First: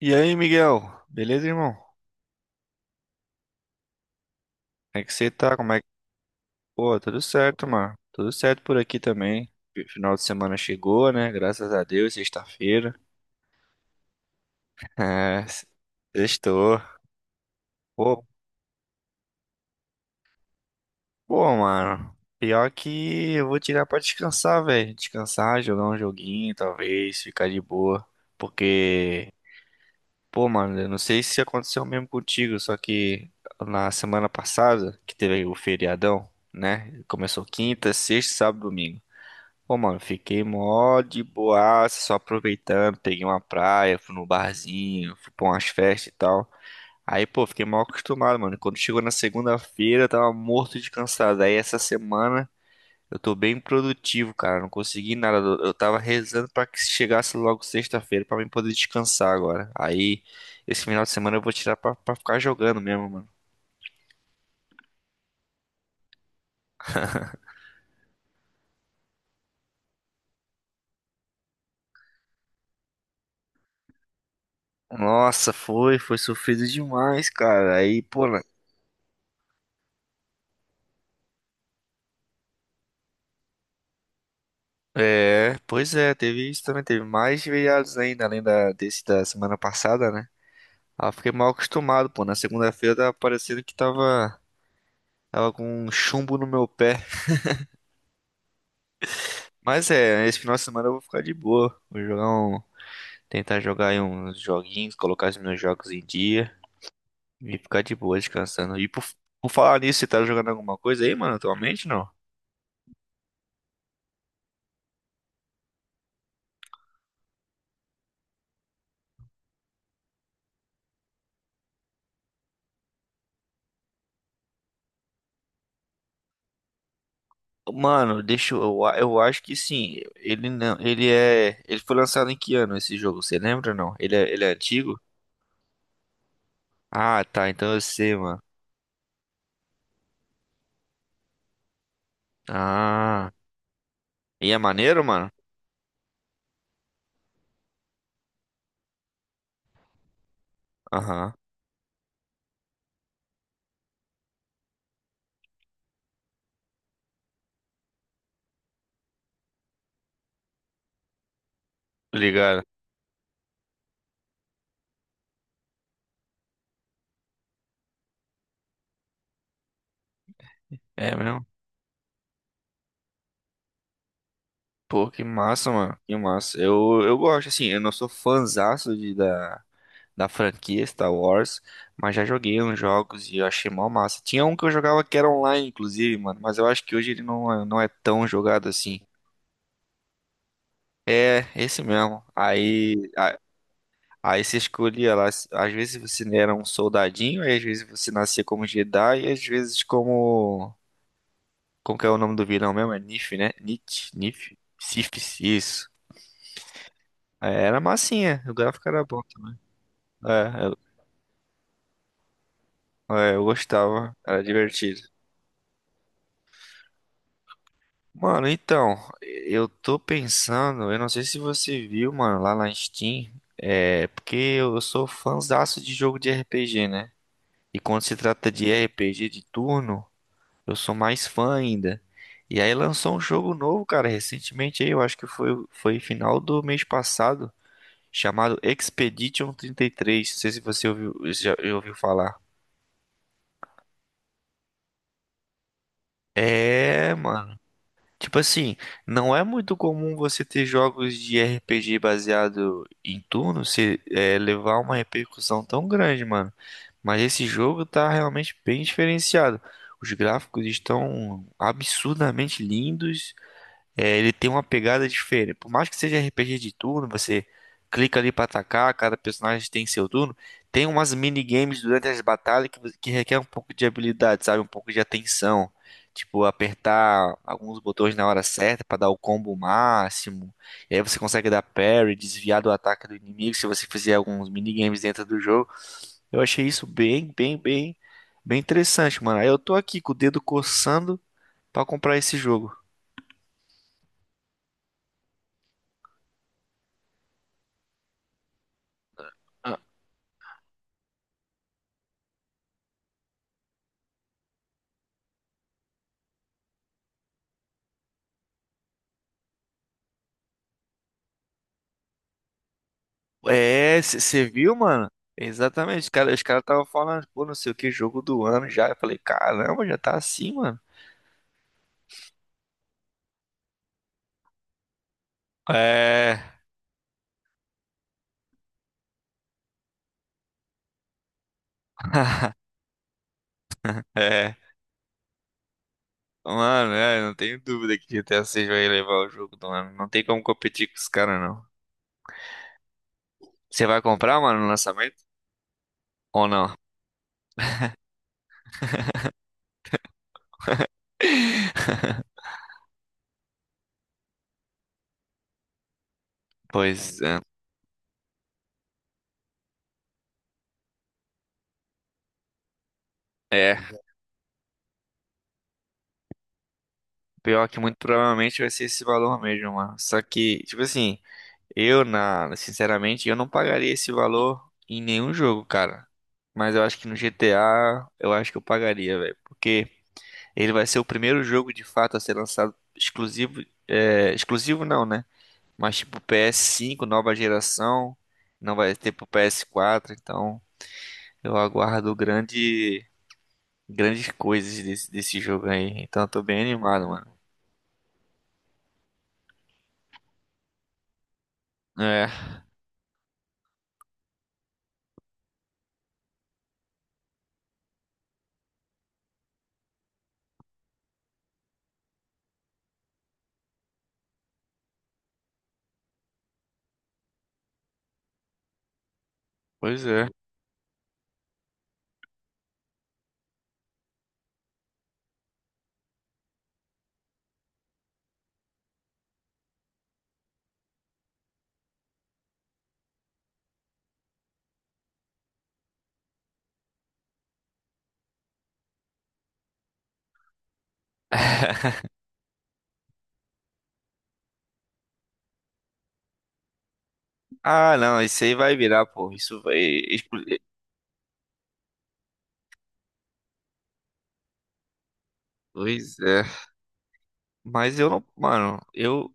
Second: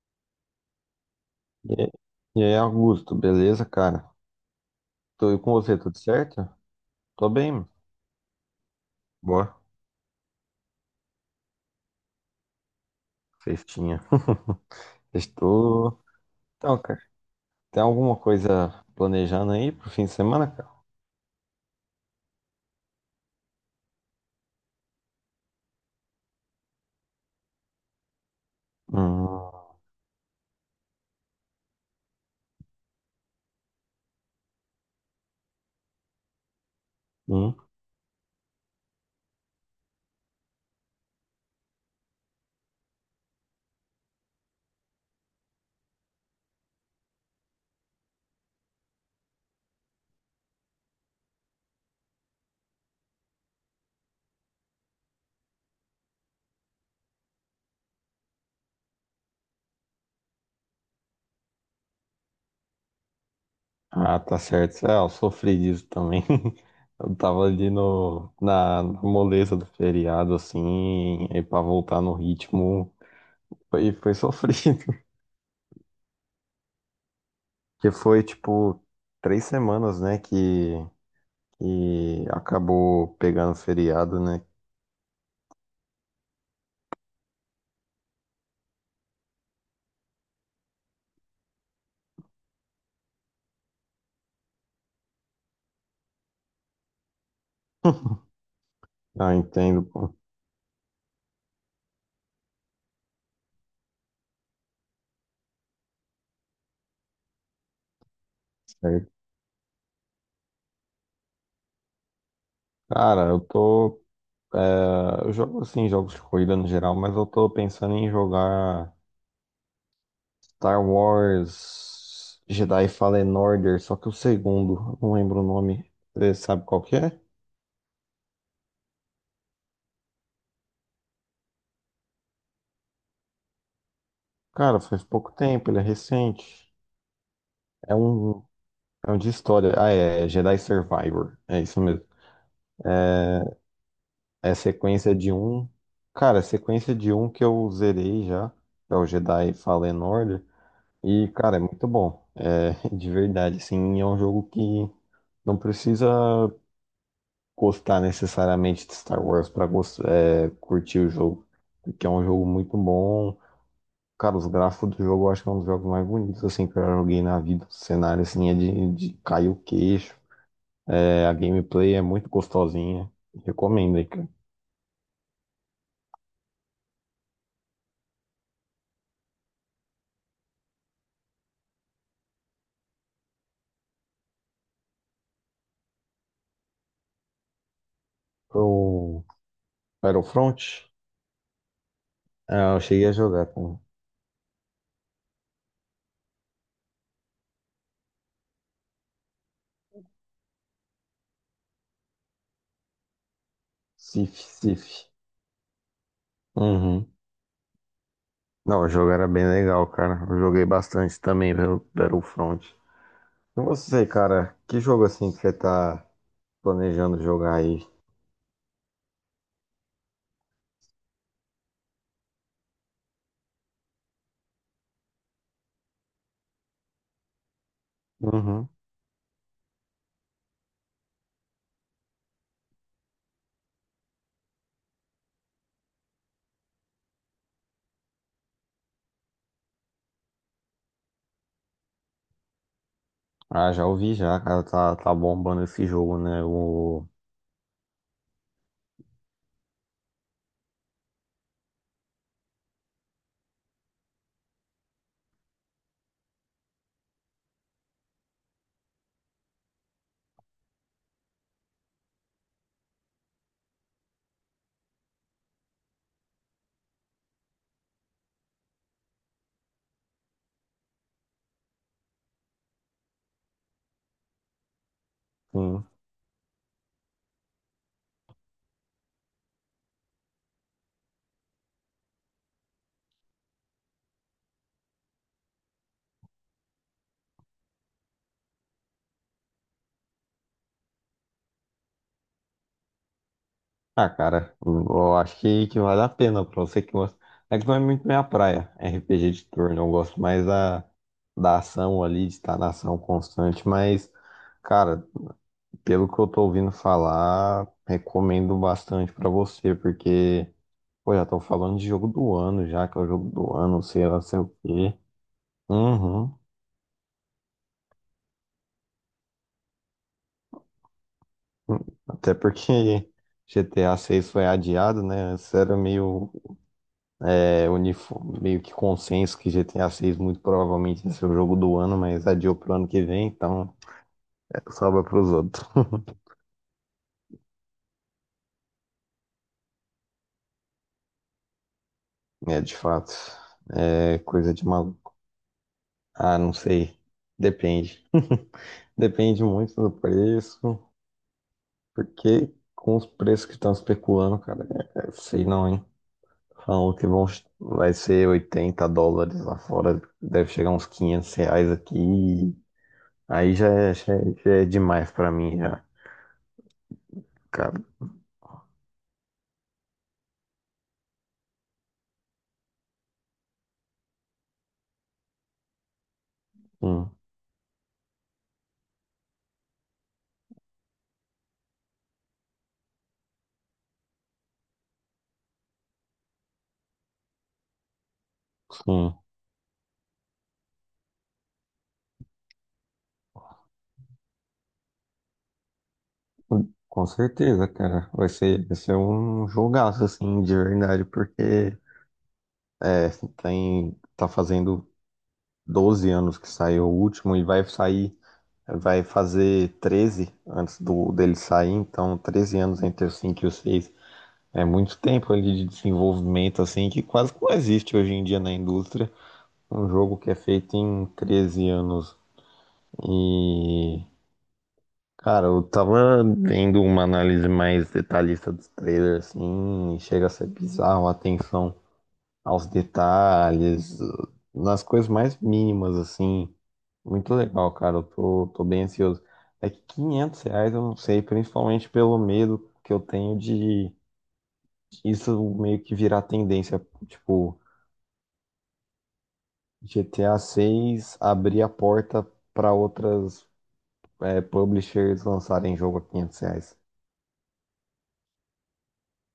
E aí, Miguel? Beleza, irmão? E Como aí, e aí, Augusto, beleza, cara? é que Tô você aí com tá? Como você, é que... tudo certo? Pô, tudo Tô bem, certo, mano. mano. Tudo certo por aqui também. Boa, Final de semana chegou, né? Graças a Deus, sexta-feira. festinha. É, Estou. Então, sextou. cara, tem alguma Pô, coisa planejando aí pro fim de semana, cara? pô, mano. Pior que eu vou tirar pra descansar, velho. Descansar, jogar um joguinho, talvez, ficar de boa. Porque, Hum, pô, mano, eu não sei se aconteceu mesmo contigo, só que na semana passada, que teve o feriadão, né? Começou hum. quinta, sexta, sábado, domingo. Pô, mano, fiquei mó de boaça, só aproveitando, peguei uma praia, fui no barzinho, fui pra umas festas e tal. Aí, pô, fiquei mal acostumado, mano. Quando chegou na segunda-feira, eu tava morto de cansado. Aí, essa semana, eu tô bem produtivo, cara. Não consegui nada. Eu tava rezando pra que chegasse logo sexta-feira pra mim poder descansar agora. Aí, esse final de semana eu vou tirar pra, pra ficar jogando mesmo, mano. Ah, tá certo. Ah, eu sofri disso também. Eu tava ali no, na, na moleza do feriado, assim, e pra voltar no ritmo, foi sofrido. Nossa, foi, foi sofrido demais, cara. Que Aí, foi, pô, tipo, 3 semanas, né, que acabou pegando feriado, né? é, pois é, teve isso também, teve mais feriados ainda, além da, desse da semana passada, né? Ah, fiquei mal acostumado, pô. Na segunda-feira tava parecendo que tava, tava com um chumbo no meu pé. Ah, entendo, Mas pô. é, esse final de semana eu vou ficar de boa. Vou jogar um, tentar jogar aí uns joguinhos, colocar os meus jogos em dia e ficar de boa descansando. E Certo. por falar nisso, você tá jogando alguma coisa aí, mano, atualmente, não? Cara, eu tô. É, eu jogo assim, jogos de corrida no geral, mas eu tô pensando em jogar Star Wars Jedi Fallen Order, só que o segundo, eu não lembro o nome. Você sabe qual que é? Mano, deixa eu acho que sim. Ele não, ele é, ele foi lançado em que ano esse jogo? Você lembra ou não? Ele é Cara, antigo? faz pouco tempo, ele é recente. Ah, tá, então eu É sei, mano. um, é um de história. Ah, é Jedi Survivor. É isso mesmo. Ah, e É é maneiro, sequência mano? de um. Cara, é sequência de um que eu zerei já, que é o Jedi Fallen Order. E, Aham, cara, é muito bom. É, de verdade, assim, é um jogo que não precisa gostar necessariamente de Star Wars para curtir o jogo, porque é tô um jogo ligado. muito bom. Cara, os gráficos do jogo eu acho que é um dos jogos mais bonitos assim que eu já joguei na vida. O cenário assim é de cair o queixo. É É, a mesmo? gameplay é muito gostosinha. Recomendo aí, cara. Pô, que massa, mano. Que massa. Eu gosto, assim, eu não sou fãzaço de, da, da franquia Star Wars, mas já joguei uns jogos e eu achei mó massa. Tinha um que eu jogava que era online, inclusive, mano, mas eu acho que hoje ele não, não é tão jogado assim. Pro Battlefront, É, esse mesmo. é, eu cheguei a jogar com Aí você escolhia lá, às vezes você era um soldadinho, aí às vezes você nascia como Jedi, e às vezes como... Como que é o nome do vilão mesmo? É Nif, né? Nit, Sif, Nif, Sif. Sif, isso. Uhum. É, era massinha, o Não, gráfico o era jogo bom era bem também. legal, cara. Eu joguei É, bastante também pelo Battlefront. É, eu E você, gostava, era cara, que divertido. jogo assim que você tá planejando jogar aí? Mano, então, eu tô pensando, eu não sei se você viu, mano, lá na Steam, é, porque eu sou fãzaço de jogo de RPG, né? E quando se trata de Uhum. RPG de turno, eu sou mais fã ainda. E aí lançou um jogo novo, cara, recentemente aí, eu acho que foi, foi final do mês passado, chamado Expedition 33. Não sei se você ouviu, já ouviu falar. Ah, já ouvi já, cara. Tá bombando esse jogo, né? O. É, mano, tipo assim, não é muito comum você ter jogos de RPG baseado em turno se é, levar uma repercussão tão grande, mano. Mas esse jogo tá realmente bem diferenciado. Os gráficos estão absurdamente lindos, é, ele tem uma pegada diferente. Por mais que seja RPG de turno, você clica ali pra atacar, cada personagem tem seu turno. Tem umas minigames durante as batalhas que que requer um pouco de habilidade, sabe? Um pouco de atenção. Sim. Tipo, apertar alguns botões na hora certa pra dar o combo máximo. E aí você consegue dar parry, desviar do ataque do inimigo se você fizer alguns minigames dentro do jogo. Eu achei isso bem interessante, mano. Aí eu tô aqui com o dedo coçando pra comprar esse jogo. Ah, cara, eu acho que vale a pena pra você que gosta. É que não é muito minha praia, RPG de turno. Eu gosto mais da ação ali, de estar na ação constante. Mas, cara, pelo que eu tô ouvindo falar, recomendo bastante pra você, porque. Pô, já estão falando de jogo do ano já, que é o jogo do ano, É, sei lá, sei você o viu, quê. mano? Exatamente, cara, Uhum. os caras estavam falando, pô, não sei o que, jogo do ano já. Eu falei, caramba, já tá assim, mano. Até porque GTA 6 foi adiado, né? Antes era É, meio que consenso que GTA 6 muito provavelmente ia ser o jogo do ano, mas adiou pro ano que vem, então é. é, sobra pros outros. Mano, é, não tenho dúvida que GTA 6 vai levar o jogo do ano. Não tem como competir com os caras, não. É, de fato. Você vai É comprar, coisa mano, de no maluco. lançamento? Ah, Ou não não? sei. Depende. Depende muito do preço, porque com os preços que estão especulando, cara, é, sei não, hein? Falam que Pois é. vai ser US$ 80 lá fora, deve chegar uns R$ 500 aqui. Aí já É, é, já é, já é demais pra mim, já, pior cara. que muito provavelmente vai ser esse valor mesmo, mano. Só que, tipo assim, eu, na, sinceramente, eu não pagaria esse valor em nenhum jogo, cara. Mas eu acho que Sim, no GTA, eu acho que eu pagaria, velho. Porque ele vai ser o primeiro jogo de fato a ser lançado exclusivo. É, exclusivo não, né? Mas tipo PS5, nova geração. Não vai ter sim. pro PS4. Então eu aguardo grande, grandes coisas desse, desse jogo aí. Então eu tô bem Com animado, mano. certeza, cara. Vai ser um jogaço, assim, de verdade, porque É, é, tá fazendo 12 anos que saiu o último e vai sair, vai fazer 13 antes do dele sair, então 13 anos entre o 5 e o 6. É muito tempo ali de desenvolvimento assim que quase não existe hoje em dia na indústria. Um pois jogo é. que é feito em 13 anos. E, cara, eu tava vendo uma análise mais detalhista dos trailers, assim, e chega a ser bizarro a atenção aos detalhes, nas coisas mais mínimas, assim. Muito legal, cara. Eu tô bem ansioso. É que R$ 500 eu não sei, principalmente pelo medo que eu tenho de isso meio que virar tendência. Tipo, Ah, não, isso aí vai virar, pô. Isso vai. GTA 6 abrir a porta para outras publishers lançarem jogo a Pois 500 é. reais. Mas eu não, mano, eu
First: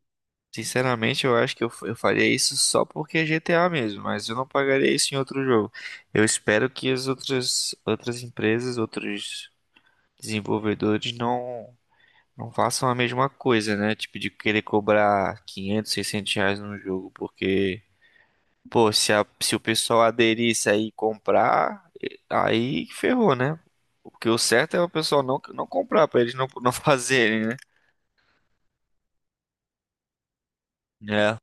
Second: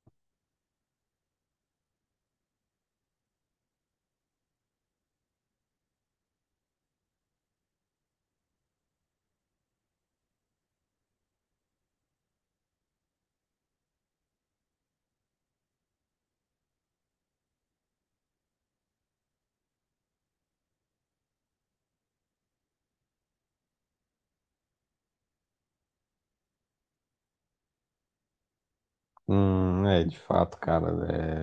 sinceramente eu acho que eu faria isso só porque é GTA mesmo, mas eu não pagaria isso em outro jogo. Eu espero que as outras empresas, outros desenvolvedores não façam a mesma coisa, né? Tipo de querer cobrar 500, R$ 600 num jogo, porque pô, se a, se o pessoal aderisse aí e comprar, aí ferrou, né? Porque o certo é o pessoal não comprar pra eles não fazerem, né? É, de fato, cara, É,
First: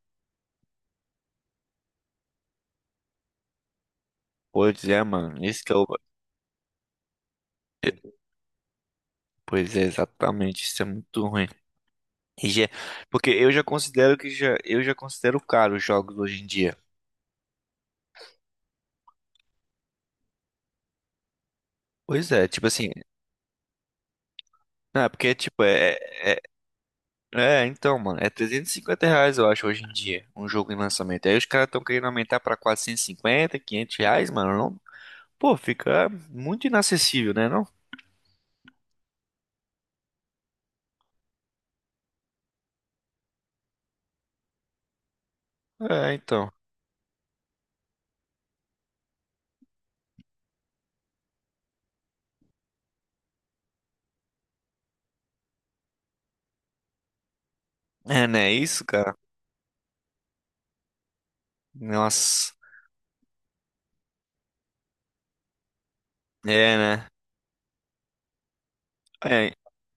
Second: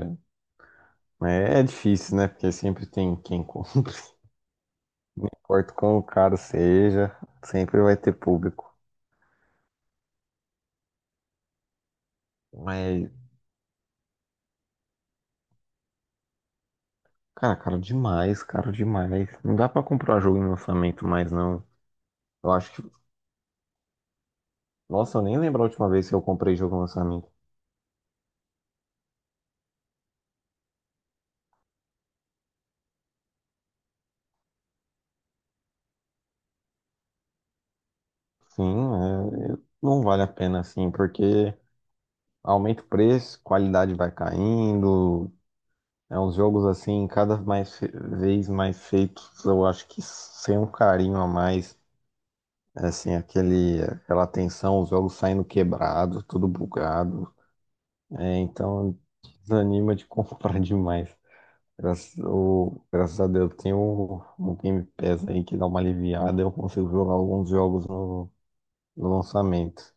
é difícil, né? Porque sempre tem quem compre. pois é, Não mano. Esse que importa é o quão caro seja, sempre vai ter é, público. pois é, exatamente, isso é muito ruim. E já- Mas, Porque eu já considero que já, eu já considero caro os jogos hoje em dia. cara, caro demais, caro demais. Não dá pra comprar jogo em lançamento mais, não. Pois é, Eu tipo acho assim, que, não, é nossa, eu porque nem lembro tipo, a última é, vez que eu comprei jogo em lançamento. é, é, então, mano, é R$ 350, eu acho, hoje em dia, um jogo em lançamento. Aí os caras estão querendo aumentar pra R$ 450 R$ 500, mano, não, pô, fica muito inacessível, né, não? Sim, é, não vale a pena, assim, porque aumenta o preço, qualidade vai caindo. É, É uns então, jogos assim, cada vez mais feitos, eu acho que sem um carinho a mais. É, assim, aquela tensão, os jogos saindo quebrados, tudo bugado. é, É, né, isso, então cara, desanima de comprar demais. Graças, nossa, o, graças a Deus tem o Game Pass aí que dá uma aliviada, eu é, consigo né, jogar alguns jogos no é, lançamento.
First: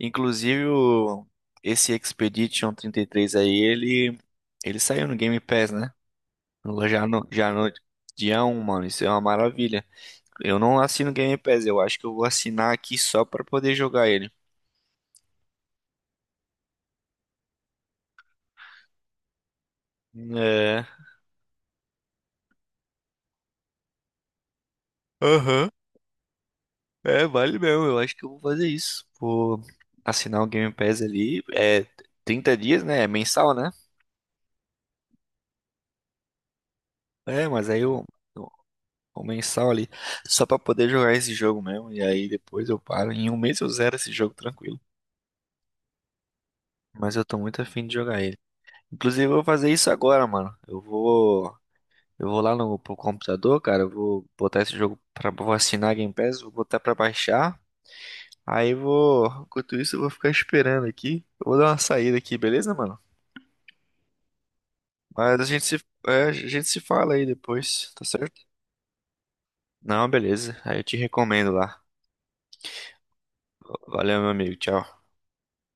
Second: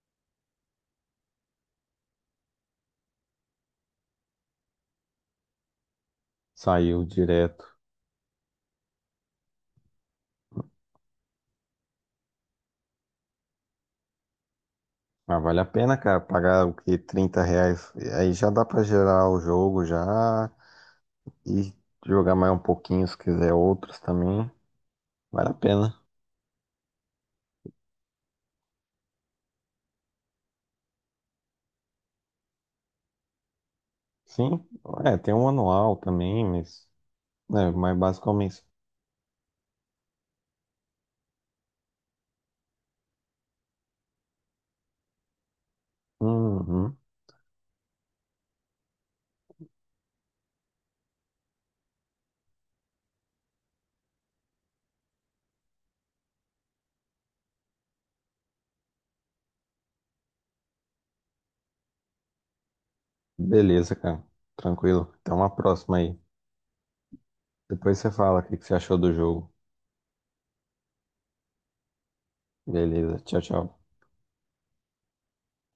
inclusive, o, esse Expedition 33 aí, ele saiu no Game Pass, né? Saiu Já direto. no dia um mano. Isso é uma maravilha. Eu não assino Game Pass, eu acho que eu vou assinar aqui só pra poder jogar ele. Mas vale a pena, cara, pagar o que? R$ 30. Aí já dá pra gerar o jogo já É. e jogar mais um pouquinho se quiser outros também. Vale a Aham. pena. É, vale mesmo. Eu acho que eu vou fazer isso. Vou assinar o Game Pass ali. É 30 dias, né? É mensal, né? Sim, é, tem um anual também, mas É, mas é aí mais eu. básico é o mês. O mensal ali, só pra poder jogar esse jogo mesmo. E aí depois eu paro. Em um mês eu zero esse jogo tranquilo. Uhum. Mas eu tô muito afim de jogar ele. Inclusive, eu vou fazer isso agora, mano. Eu vou. Eu vou lá no pro computador, cara. Eu vou botar esse jogo pra. Vou assinar a Game Pass, vou botar pra baixar. Aí eu vou. Enquanto isso, eu vou ficar esperando aqui. Eu vou dar uma saída aqui, beleza, mano? Beleza, cara. Tranquilo. Até Mas a uma gente se, próxima aí. é, a gente se fala aí depois, Depois tá você certo? fala o que que você achou do jogo. Não, beleza. Aí eu te recomendo lá. Beleza, tchau, tchau. Valeu, meu amigo. Tchau.